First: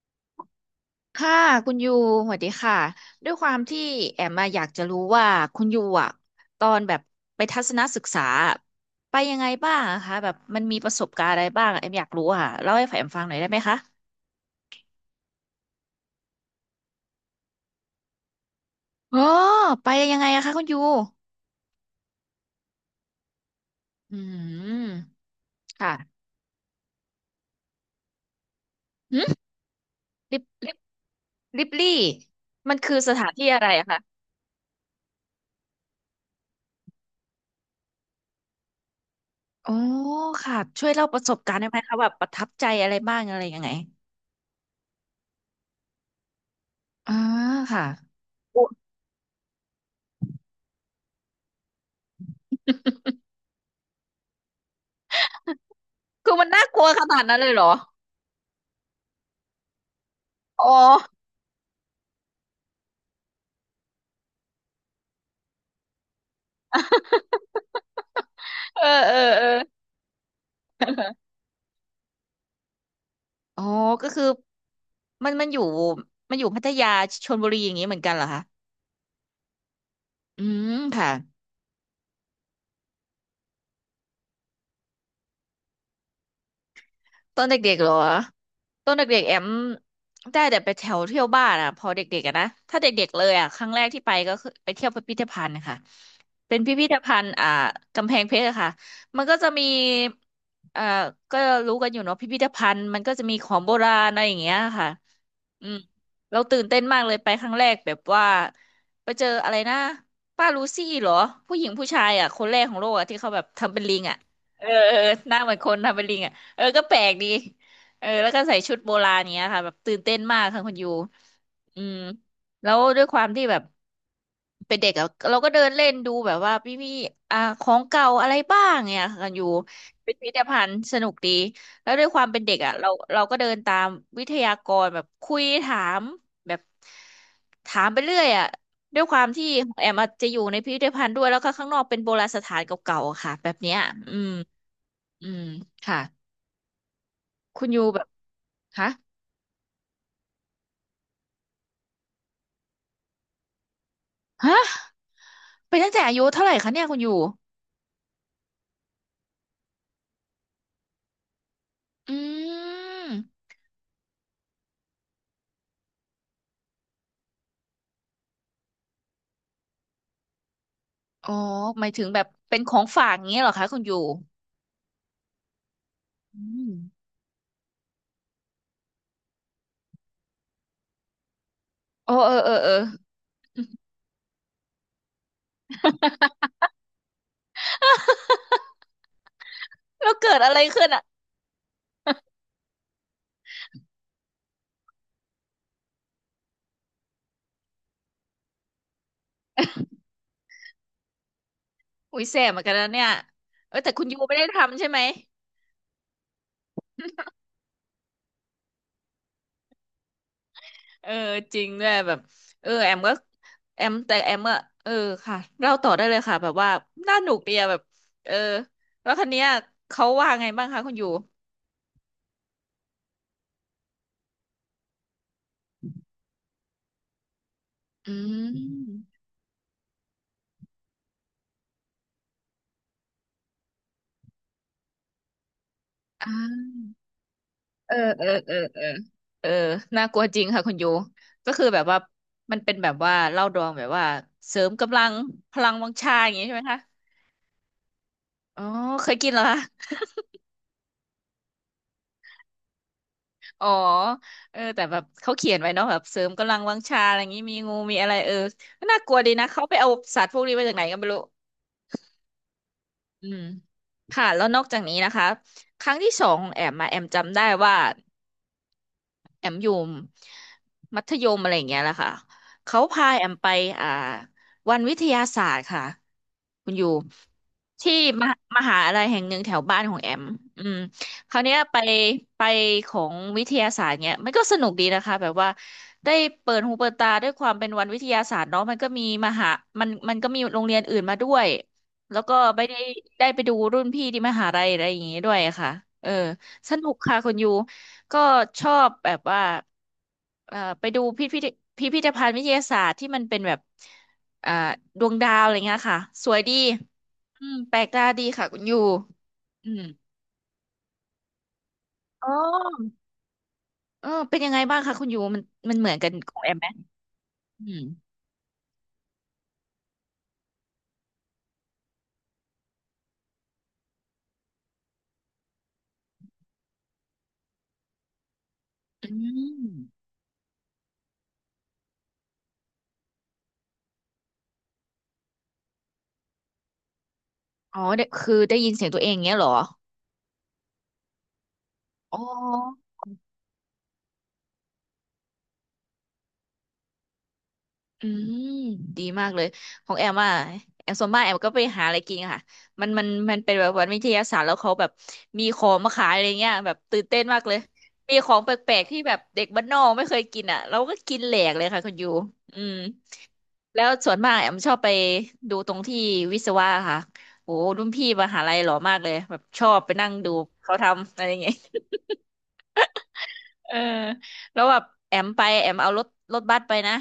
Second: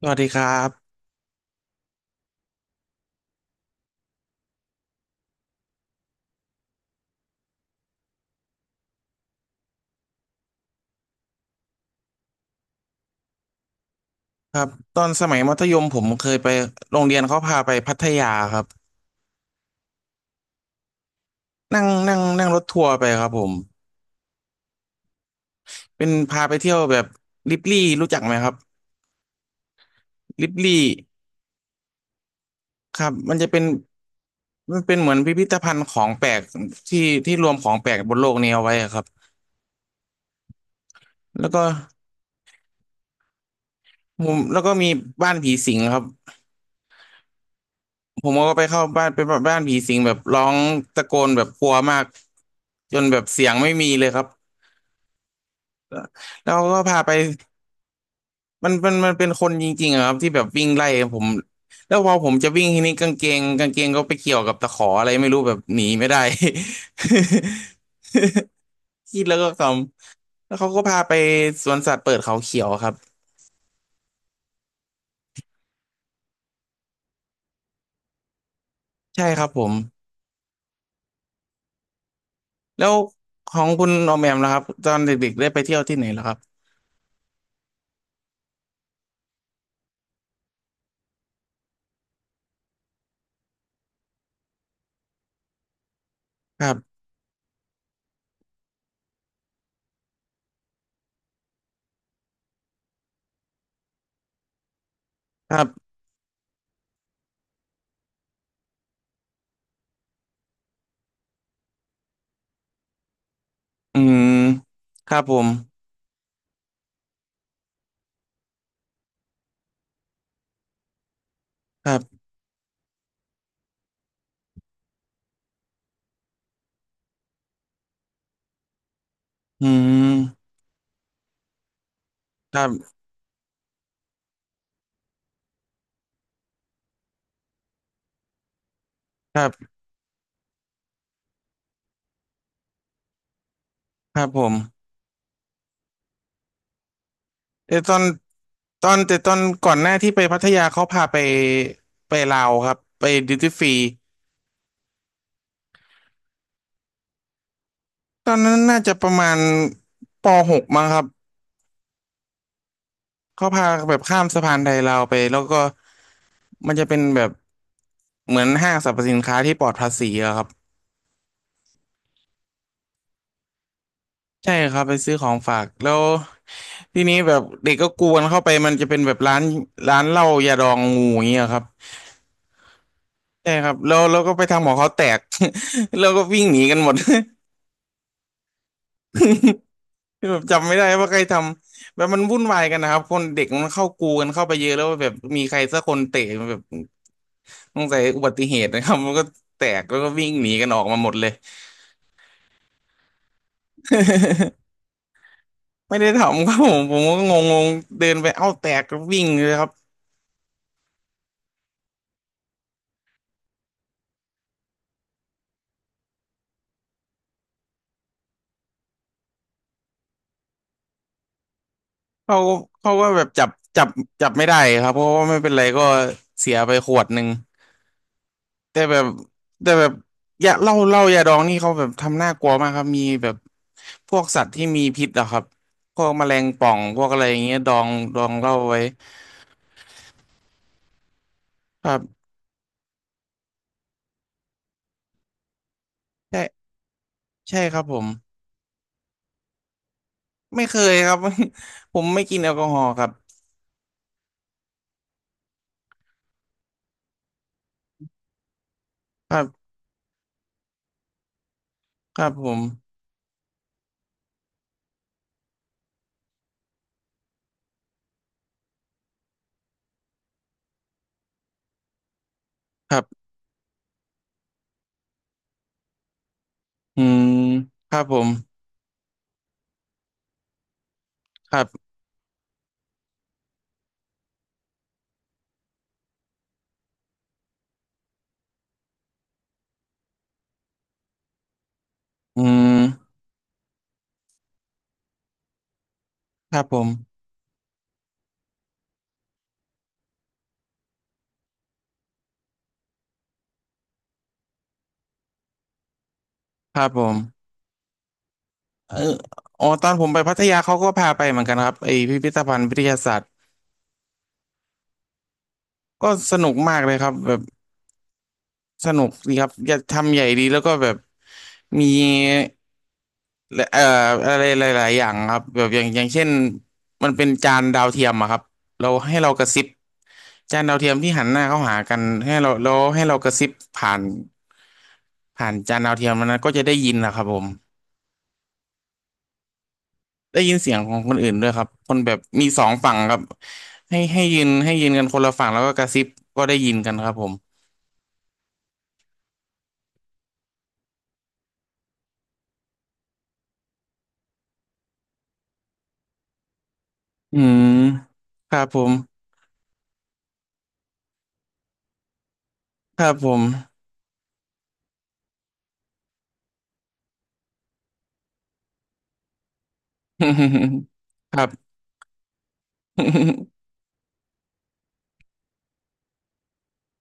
สวัสดีครับค่ะคุณยูสวัสดีค่ะด้วยความที่แอมมาอยากจะรู้ว่าคุณยูตอนแบบไปทัศนศึกษาไปยังไงบ้างอะคะแบบมันมีประสบการณ์อะไรบ้างแอมอยากรู้อ่ะเล่าให้แอมฟังหน่อยได้ไหมคะครับตอนสมัยมัธยมผมเคยไปโรงเรียนเขาพาไปพัทยาครับอ๋อไปยังไงอะคะคุณยูนั่งนั่งนั่งรถทัวร์ไปครับผมอืมค่ะเป็นพาไปเที่ยวแบบลิบลี่รู้จักไหมครับหึลิบลิบลิลี่บลิบลี่มันคือครัสบถานที่อะไรอะคะมันเป็นเหมือนพิพิธภัณฑ์ของแปลกที่ที่รวมของแปลกบนโลกนี้เอาไว้อะครับอ๋อค่ะช่วยเล่าประสบแล้วการณ์ก็ได้ไหมคะแบบประทับใจอะไรบ้างอะไรยังไงมุมแล้วก็มีบ้านผีสิงครับอ่าค่ะผมก็อุ๊ไปยเข้าบ้านเป็นบ้านผีสิงแบบร้องตะโกนแบบกลัวมากจนแบบเสียงไม่มีเลยครับคือมันแล้วน่ากก็ลัวพาขไป นาดนั้นเลยเหรอ มันเป็นคนจริงๆอะครับที่แบบอ๋วิ่งอ ไล่ผมแล้วพอผมจะวิ่งทีนี้กางเกงก็ไปเกี่ยวกับตะขออะไรไม่รู้แบบหนีไม่ได้ เออ เออคิดแล้วเออก็ขำแล้วเขาก็พาไปสวนสัตว์เปิดเขาเขียวครับอ๋อก็คือมันอยู่มันอยู่พัทยาชลบุรีอย่างนี้เหมือนกันเหรอคะใช่ครับผมอืมค่ะแล้วของคุณออมแอมนะครับตอนเด็กๆได้ไปเที่ยวที่ไหนแล้วครับตอนเด็กๆเหรอตอนเด็กๆแอมได้แต่ไปแถวเที่ยวบ้านอ่ะพอเด็กๆอะนะถ้าเด็กๆเลยอ่ะครั้งแรกที่ไปก็คือไปเที่ยวพิพิธภัณฑ์ค่ะเป็นครัพิพิธบภัณฑ์อ่ากำแพงเพชรอะค่ะมันก็จะมีเอ่อก็รู้กันอยู่เนาะพิพิธภัณฑ์มันก็จะมีของโบราณอะไรอย่างเงี้ยค่ะ ครัอืมบเราตื่นเต้นมากเลยไปครั้งแรกแบบว่าไปเจออะไรนะป้าลูซี่เหรอผู้หญิงผู้ชายอ่ะคนแรกของโลกอ่ะที่เขาแบบทำเป็นลิอืงอ่ะมเออเออครับหผน้ามเหมือนคนทำเป็นลิงอ่ะเออก็แปลกดีเออแล้วก็ใส่ชุดโบราณเนี้ยค่ะแบบตื่นเต้นมากค่ะคุณยูอืครัมบแล้วด้วยความที่แบบเป็นเด็กอะเราก็เดินเล่นดูแบบว่าพี่อ่าของเก่าอะไรบ้างเนี่ยค่ะกันอยู่อืเป็นพิพิธมภัณฑ์สนุกดี แล้วด้วยความเป็นเด็คกรัอ่ะเราบเราก็เดินตามวิทยากรแบบคุยถามแบบถามไปเรื่อยอ่ะด้วยความคที่รัขบองแอมอาจจะอยู่ในพิพิธภัณฑ์ด้วยแล้วก็ข้างนอกเป็นโบราณสถานเก่าๆอะค่ะแบบเนี้ยอืครัมบผมอืมค่ะคุณแต่ยูตอแบน บตคะอนแต่ตอนก่อนหน้าที่ไปพัทยาเขาพาไปไปลาวครับไปดิวตี้ฟรีฮะไปตั้งแต่อายุเท่าไหร่คะเนี่ยคุณยูตอนนั้นน่าจะประมาณป .6 มั้งครับอืมเขาพาแบบข้ามสะพานไทยลาวไปแล้วก็มันจะเป็นแบบเหมือนห้างสรรพสินค้าที่ปลอดภาษีอะครับอ๋อหมายถึงแบบเป็นของฝากอย่างเงี้ยเหรอคะคุณยูใช่ครับไปซื้อของฝากแล้วอืมทีนี้แบบเด็กก็กวนเข้าไปมันจะเป็นแบบร้านเหล้ายาดองงูอย่างเงี้ยครับโอ้เออเออเออ ใช่ครับแล้วก็ไปทำของเขาแตก แล้วก็วิ่งหนีกันหมด แล้วคือเกิแบดบอะไรจำไม่ขึ้ได้นอ่ะ ว่าใครทำแบบมันวุ่นวายกันนะครับคนเด็กมันเข้ากูกันเข้าไปเยอะแล้วแบบมีใครสักคนเตะแบบสงสัยอุบัติเหตุนะครับมันก็แตกแล้วก็วิ่งหนีกันออกมาหมดเลย อุ้ยแสบเหมือนกันนะเนี่ยเออแต่คุณยูไม่ได้ ทำใช่ไหมไม่ได้ทำครับผมผมก็งงๆเดินไปเอ้าแตกก็วิ่งเลยครับเออจริงด้วยแบบเออแอมก็แอมแต่แอมเออค่ะเล่าต่อได้เลยค่ะแบบว่าน่าหนุกดีอะแบบเออแล้วคันเนี้ยเขาว่าไงบ้างคะคุณยูเขาเขาก็แบบจับจับไม่ได้ครับเพราะว่าไม่เป็นไรก็เสียไปขวดหนึ่ง อืแต่แบมบแต่แบบยาเหล้าเหล้ายาดองนี่เขาแบบทำน่ากลัวมากครับมีแบบพวกสัตว์ที่มีพิษอะครับพวกแมอ่ลงป่าองพวกอะไรอย่างเงี้ยดองเออดเออองเหเออล้าเอไว้อเออน่ากลัวจริงค่ะคุณยูก็คือแบบครัว่าบมันเป็นแบบว่าเหล้าดองแบบว่าเสริมกำลังพลังวังชาอย่างใช่งี้ใช่ไหมคะใช่ครับผมอ๋อเคยกินเหรอคะ ไม่เคยครับ ผมไม่กินแอลกอฮอล์ครับอ๋อเออแต่แบบเขาเขียนไว้เนาะแบบเสริมกำลังวังชาอะไรอย่างนี้มีงูมีอะไรเออก็น่ากลัวดีครันะเขาบไปเอาสัตว์พวกนี้มาจากไหนก็ไม่รู้ครับผมอืมค่ะแล้วนอกจากนี้นะคะครั้งที่สองของแอมมาแอมจำได้ว่า แอมอยู่มัธยมอะไรอย่างเงี้ยแหละค่ะเขาครัพาบแอมไปอ่าวันวิทยาศาสตร์ค่ะคุณอยู่อืมคที่รับผมมหามหาอะไรแห่งหนึ่งแถวบ้านของแอมอืมคราวคเนี้ยรัไปบไปของวิทยาศาสตร์เนี้ยมันก็สนุกดีนะคะแบบว่าได้เปิดหูเปิดตาด้วยความเป็นวันวิทยาศาสตร์เนาะมันก็มีมหามันก็มีโรงเรียนอื่นมาด้วยแล้วก็อืไม่ได้มได้ไปดูรุ่นพี่ที่มหาลัยอะไรอย่างงี้ด้วยอะค่ะเออครับสผนุกค่ะมคุณยู ก็ชอบแบบว่าไปดูพิพิธภัณฑ์วิทยาศาสตร์ที่มันเป็นแบบเอ่อดวงดาวอะไรเงี้ยค่ะสวยดีครับผมอืมแปลกตาดีค่ะคุณยูเอออ๋อือมตอนผมไปพัทยาเขาก็พาไปเหมือนกันครับไอพิอ๋พิอธภัณฑ์วิทยาศาสตร์เออเป็นยังไงบ้างคะคุณยูมันมันเหมือนกัก็นขสองแอนุกมไหมมากเลยครับแบบ อืมสนุกดีครับอยากทำใหญ่ดีแล้วก็แบบมีเอ่ออะไรหลายๆอย่างครับแบบอย่างอย่างเช่นมันเป็นจานดาวเทียมอะครับอืเรากระซิบมจานดาวเทียมที่หันหน้าเข้าหากันให้เราแล้วให้เรากระซิบผ่านจานดาวเทียมมันนะก็จะได้ยินนะครับผมอ๋อเดี่คือได้ยินเสียงตัวเองเงี้ยเหรอได้ยินเสียงของคนอื่นด้วยครับคนแบอ๋บอ มีสองฝั่งครับให้ยืนกันคนละฝั่งแล้วก็กระซิบก็ได้ยินกันครับผมอืมดีมากเลยของแอมอ่ะแอมส่วนมากแอมก็ไปหาอะไรกินค่ะมันเป็นแบบวันวิทยาศาสตร์แล้วเขาแบบมีของมาขายอะไรเงี้ยแบบตื่นเต้นมาอืกเลยมมีของแปครับลผกๆมที่แบบเด็กบ้านนอกไม่เคยกินอ่ะเราก็กินแหลกเลยค่ะคุณยูอืมครับผม แล้วส่วนมากแอมชอบไปดูตรงที่วิศวะค่ะโอ้รุ่นพี่มหาลัยหล่อมากเลยแบบชอบไปนั่งดูเขาทำอะไร ครัเงี้ยบ เออแล้วแบบแอมไปแอมเอารถรถบัสไปนะ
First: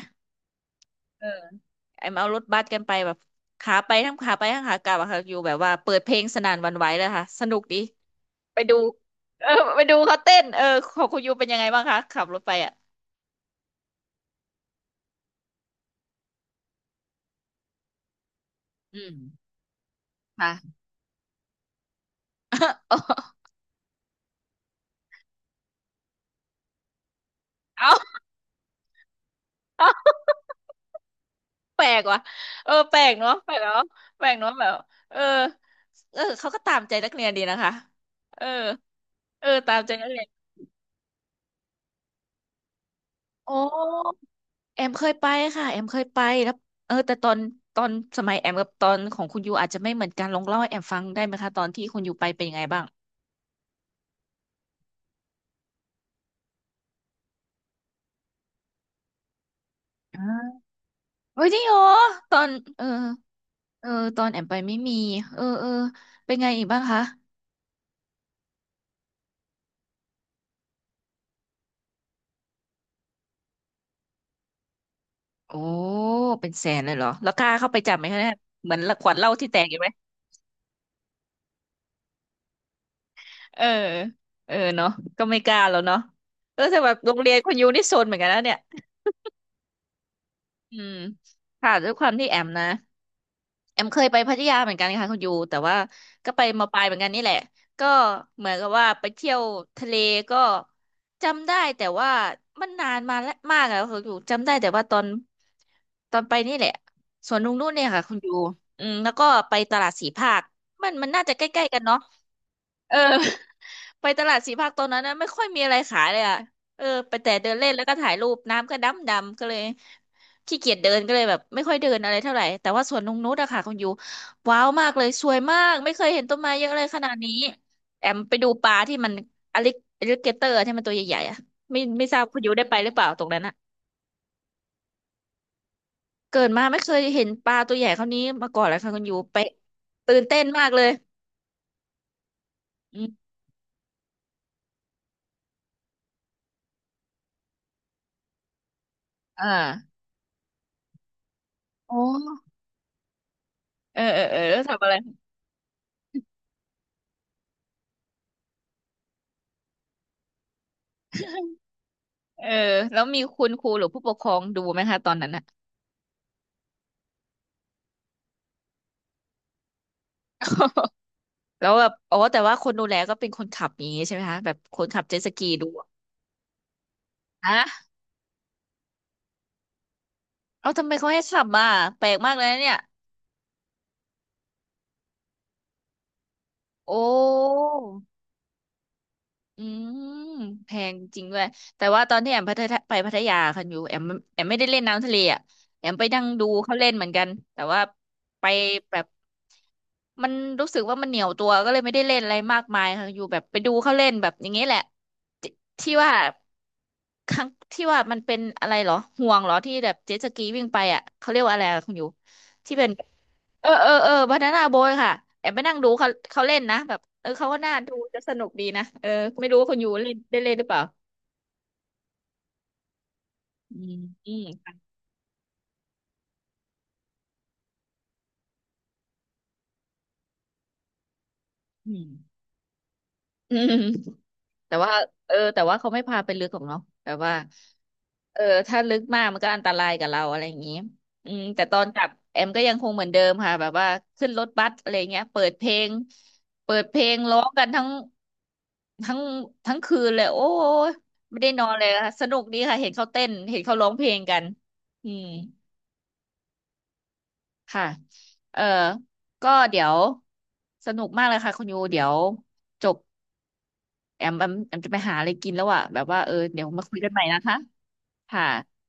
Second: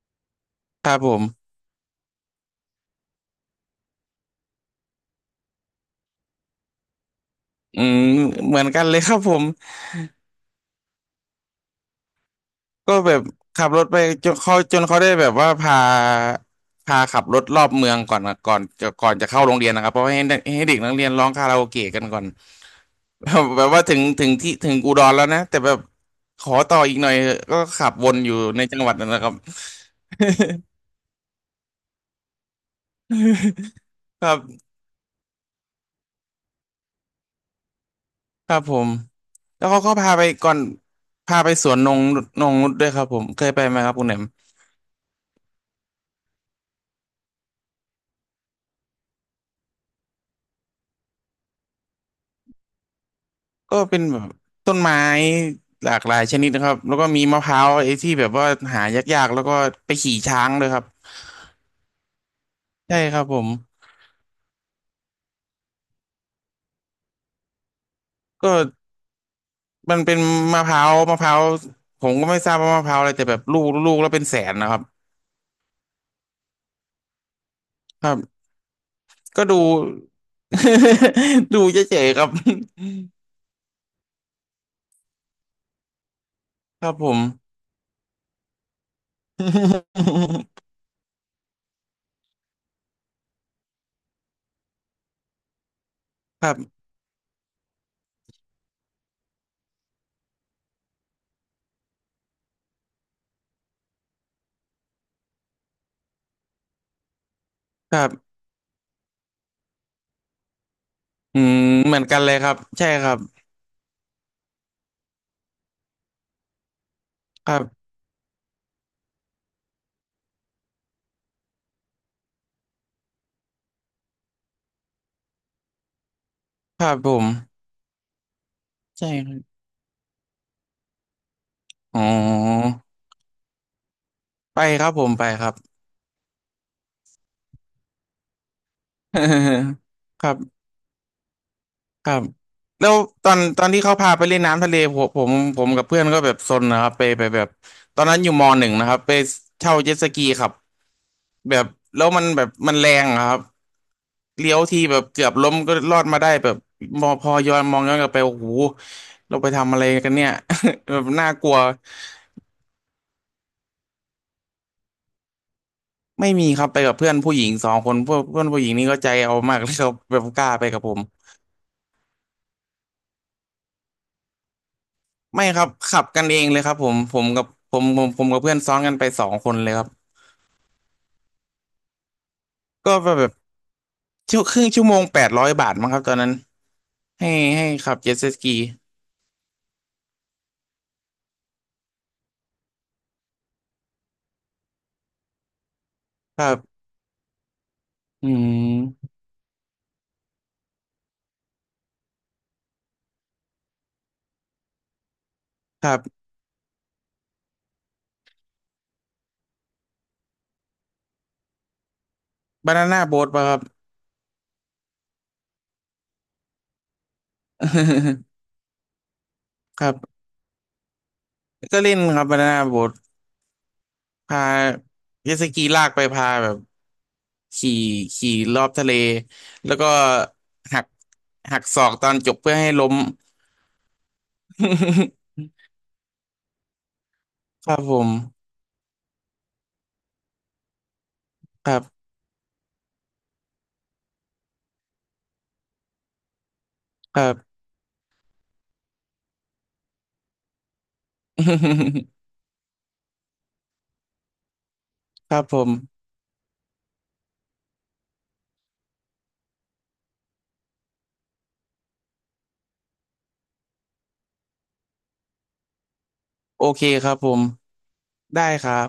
ครับผเออมไอ้มาเอารถบัสกันไปแบบขาไปทั้งขาไปทั้งขากลับอะค่ะอยู่แบบว่าเปิดเพลงสนั่นหวั่นไหวเลยค่ะสนุกดีอืมเหไปมือนดูกันเลยครับผมเออไปดูเขาเต้นเออของคุณยูเป็นยังไงบ้างคะขับรถไปอ่ะก็แบบขับรถไปจนเขาได้แบบว่าพาขับรถรอบเมืองก่อนนะอืก่อมนจะเข้าโรงเรียนนะครับเพราะว่าให้เด็กให้เด็ค่ะ กนักเรียนร้องคาราโอเกะกันก่อน แบ บแบบว่าถึงอุดรแล้วนะแต่แบบขอต่ออีกหน่อยเถอะก็ขัเอ้าบวนอยู่ในจังหวัดนั่นแหละครับ เอาแปลกว่ะเออแปลกเนาะแปคลรักบเนาะแบบเออ เออเขาก็ตามใจนักเรียนดีนะคะ เออ ครับผมเออแล้วตาเขามใจก็นักพาเรีไปยนก่อนพาไปสวนนงนุชด้วยครับผมเคโอยไปไหมครับคุณแหน้ ม แอมเคยไปค่ะแอมเคยไปแล้วเออแต่ตอนสมัยแอมกับตอนของคุณยูอาจจะไม่เหมือนกันลองเล่าให้แอมฟังได้ไหมคะตอนที่คุณยูไปเป็นยังไงบ้างก็เป็นแบบต้นไม้หลากหลายชนิดนะครับแล้วก็มีมะพร้าวไอ้ที่แบบว่าหายากๆแล้วก็ไปขี่ช้างอ่าเลยครับเฮ้ยจริงเหรอตอนเออใช่ครับผมเออตอนแอมไปไม่มีเออเออเป็นไงอีกบ้างคะก็มันเป็นมะพร้าวผมก็ไม่ทราบว่ามะพร้าวอะไรแต่แบบลูกแล้วเป็นแสนนะครับโอ้เป็นแสนเลยเหรอแล้วกล้าเข้าไปจับไหคมรัคะเนี่ยบเหมือนขวดเหล้าก็ที่แตดู กอยู่ไหม ดูเฉยๆครับเออเออเนาะก็ไม่กล้าแล้วเนาะเออแต่คแบรับบผโรงมเรียนคุณยูนี่โซนเหมือนกันนะเนี่ยอืมค่ะด้วยความที่แอมนะ แอมเคยไปพัทยาเหมือนกันค่ะคุณยูแต่ว่าก็ไปครัมาปบลายเหมือนกันนี่แหละก็เหมือนกับว่าไปเที่ยวทะเลก็จำได้แต่ว่ามันนานมาแล้วมากแล้วคุณยูจำได้แต่ว่าตอนไปนี่แหละสวนลุงนู่นเนี่ยคค่ะรัคุณบยูอืมแล้วก็ไปตลาดสีภาคมันน่าจะอืใกมล้ๆกันเหเนาะ มือนกันเลยครับใช่เออ ครับ ไปตลาดสีภาคตอนนั้นนะไม่ค่อยมีอะไรขายเลยอ่ะเออไปแต่คเดินรัเล่นแล้วบก็ถ่ายรูปน้ำก็ดำดำก็เลยขี้เกียจเดินก็เลยแบบไม่ค่อยเดินอะไรเท่าไหร่แต่ว่าสวนนงนุชอะค่ะคุณยูว้าวมากเลยสวยมากไม่เคยเห็นต้นไม้เยอะเลคยรับขผนาดมนี้แอมไปดูปลาที่ใช่มันครับอลิอลิเกเตอร์ที่มันตัวใหญ่ๆอะไม่อ๋อไม่ทราบคุณยูได้ไปหรือเปล่าตรงนั้นอะไปครับผมไปครับ เกิดมาไม่เคยเห็นปลาตัวใหญ่เท่านี้มาก่อนเลยค่ะคุณยูไป ตื่คนรัเต้นบ มากเลยครับแล้วอืตมอนตอนที่เขาพาไปเล่นน้ำทะเลผมกับเพื่อนก็แบบซนนะครับไปไปแบบตอนนั้นอยู่มหนึ่งนะครับไปอ่าเช่าเจ็ตสกีครับแบบโอ้แล้วมันแบบมันแรงอะครับเออเออเออเลี้ยแล้ววทีทำอะไร แบบเกือบล้มก็รอดมาได้แบบมอพอย้อนกลับไปโอ้โหเราไปทำอะไรกันเนี่ย แบบน่ากลัวเออแล้วมีคุณครูหรือผู้ปกครองดูไหมคะตอนนั้นอะ ไม่มีครับไปกับเพื่อนผู้หญิงสองคนเพื่อนเพื่อนผู้หญิงนี่ก็ใจเอามากเลยครับแบบกล้าไปกับผ มแล้วแบบอ๋อแต่ว่าคนดูแลก็เป็นคนขับอย่างงี้ใช่ไหมคะแบบคนขับเจ็ตสไม่กีครัดูบอะขับกันเองเลยครับผมผมกับฮะผมกับเพื่อนซ้อนกันไปสองคนเลยครับเอาทำไมเขาให้ขับมาแปลกมากเลยนะเนี่ยก็แบบ ชั่วครึ่งชั่วโมงแปดร้อยบาทมั้งครับตอนนั้นโอให้้ขับเจ็ตสกีอืมแพงจริงด้วยแต่ว่าตอนที่แอมพัทยาไปพัทยาคันอยู่แอมแอมไม่ได้เล่นน้ำทะเลอะแอมไปนั่งคดูรัเขาบเล่นเหมือนกันแต่ว่าอืไปแบบมมันรู้สึกว่ามันเหนียวตัวก็เลยไม่ได้เล่นอะไรมากมายค่ะอยู่แบบไปดูเขาเล่นแบบอย่างนี้แหละที่คที่รัว่า บครั้งที่ว่ามันเป็นอะไรเหรอห่วงเหรอที่แบบเจ็ตสกีวิ่งไปอ่ะเขาเรียกว่าอะไรอะคุณอยู่ที่บาเป็นานน่าโบ๊ทป่ะครับ เออเออเออบานาน่าโบยค่ะแอบไปนั่งดูเขาเขาเล่นนะแบบเออเขาก็น่าดูจะสนุก ดีนะเออไม่รู้ว่าคุณคอยู่รัเล่นบได้เล่นหรือเปล่าก็เล่นครับบานาน่าโบ๊ทอืมอืพามเจ็ตสกีลากไปพาแบบขี่ขี่รอบทะเลแล้วก็หักหักศอกอืตอนจบเพื่อให้ล้ม มอืม แต่ว่าเออแต่ว่าเขาไม่พาไปลึกหรอกเนาะแบบว่า ครับผมเออถ้าลึกมากมันก็อันตรายกับเราอะไรอย่างนี้อืมแต่คตรัอนกลับบแอมก็ยังคงเหมือนเดิมค่ะแบบว่าขึ้นรถบัสอะไรเงี้ยเปิดเพลงเปิดเพลคงรัร้บ องกันทั้งทั้งคืนเลยโอ้ยไม่ได้นอนเลยค่ะส นุกดีค่ะเห็นเขาเต้นเห็นเขาร้องเพลงกันอืมครับผมค่ะเออก็เดี๋ยวสนุกมากเลยค่ะคุณยูเดี๋ยวจบ แอมจะไปหาอะไรกินแล้วอ่ะแบบว่าเออเดี๋โอยวเคมาคุยคกันรับใหม่ผนะมคะได้ค่ะครับ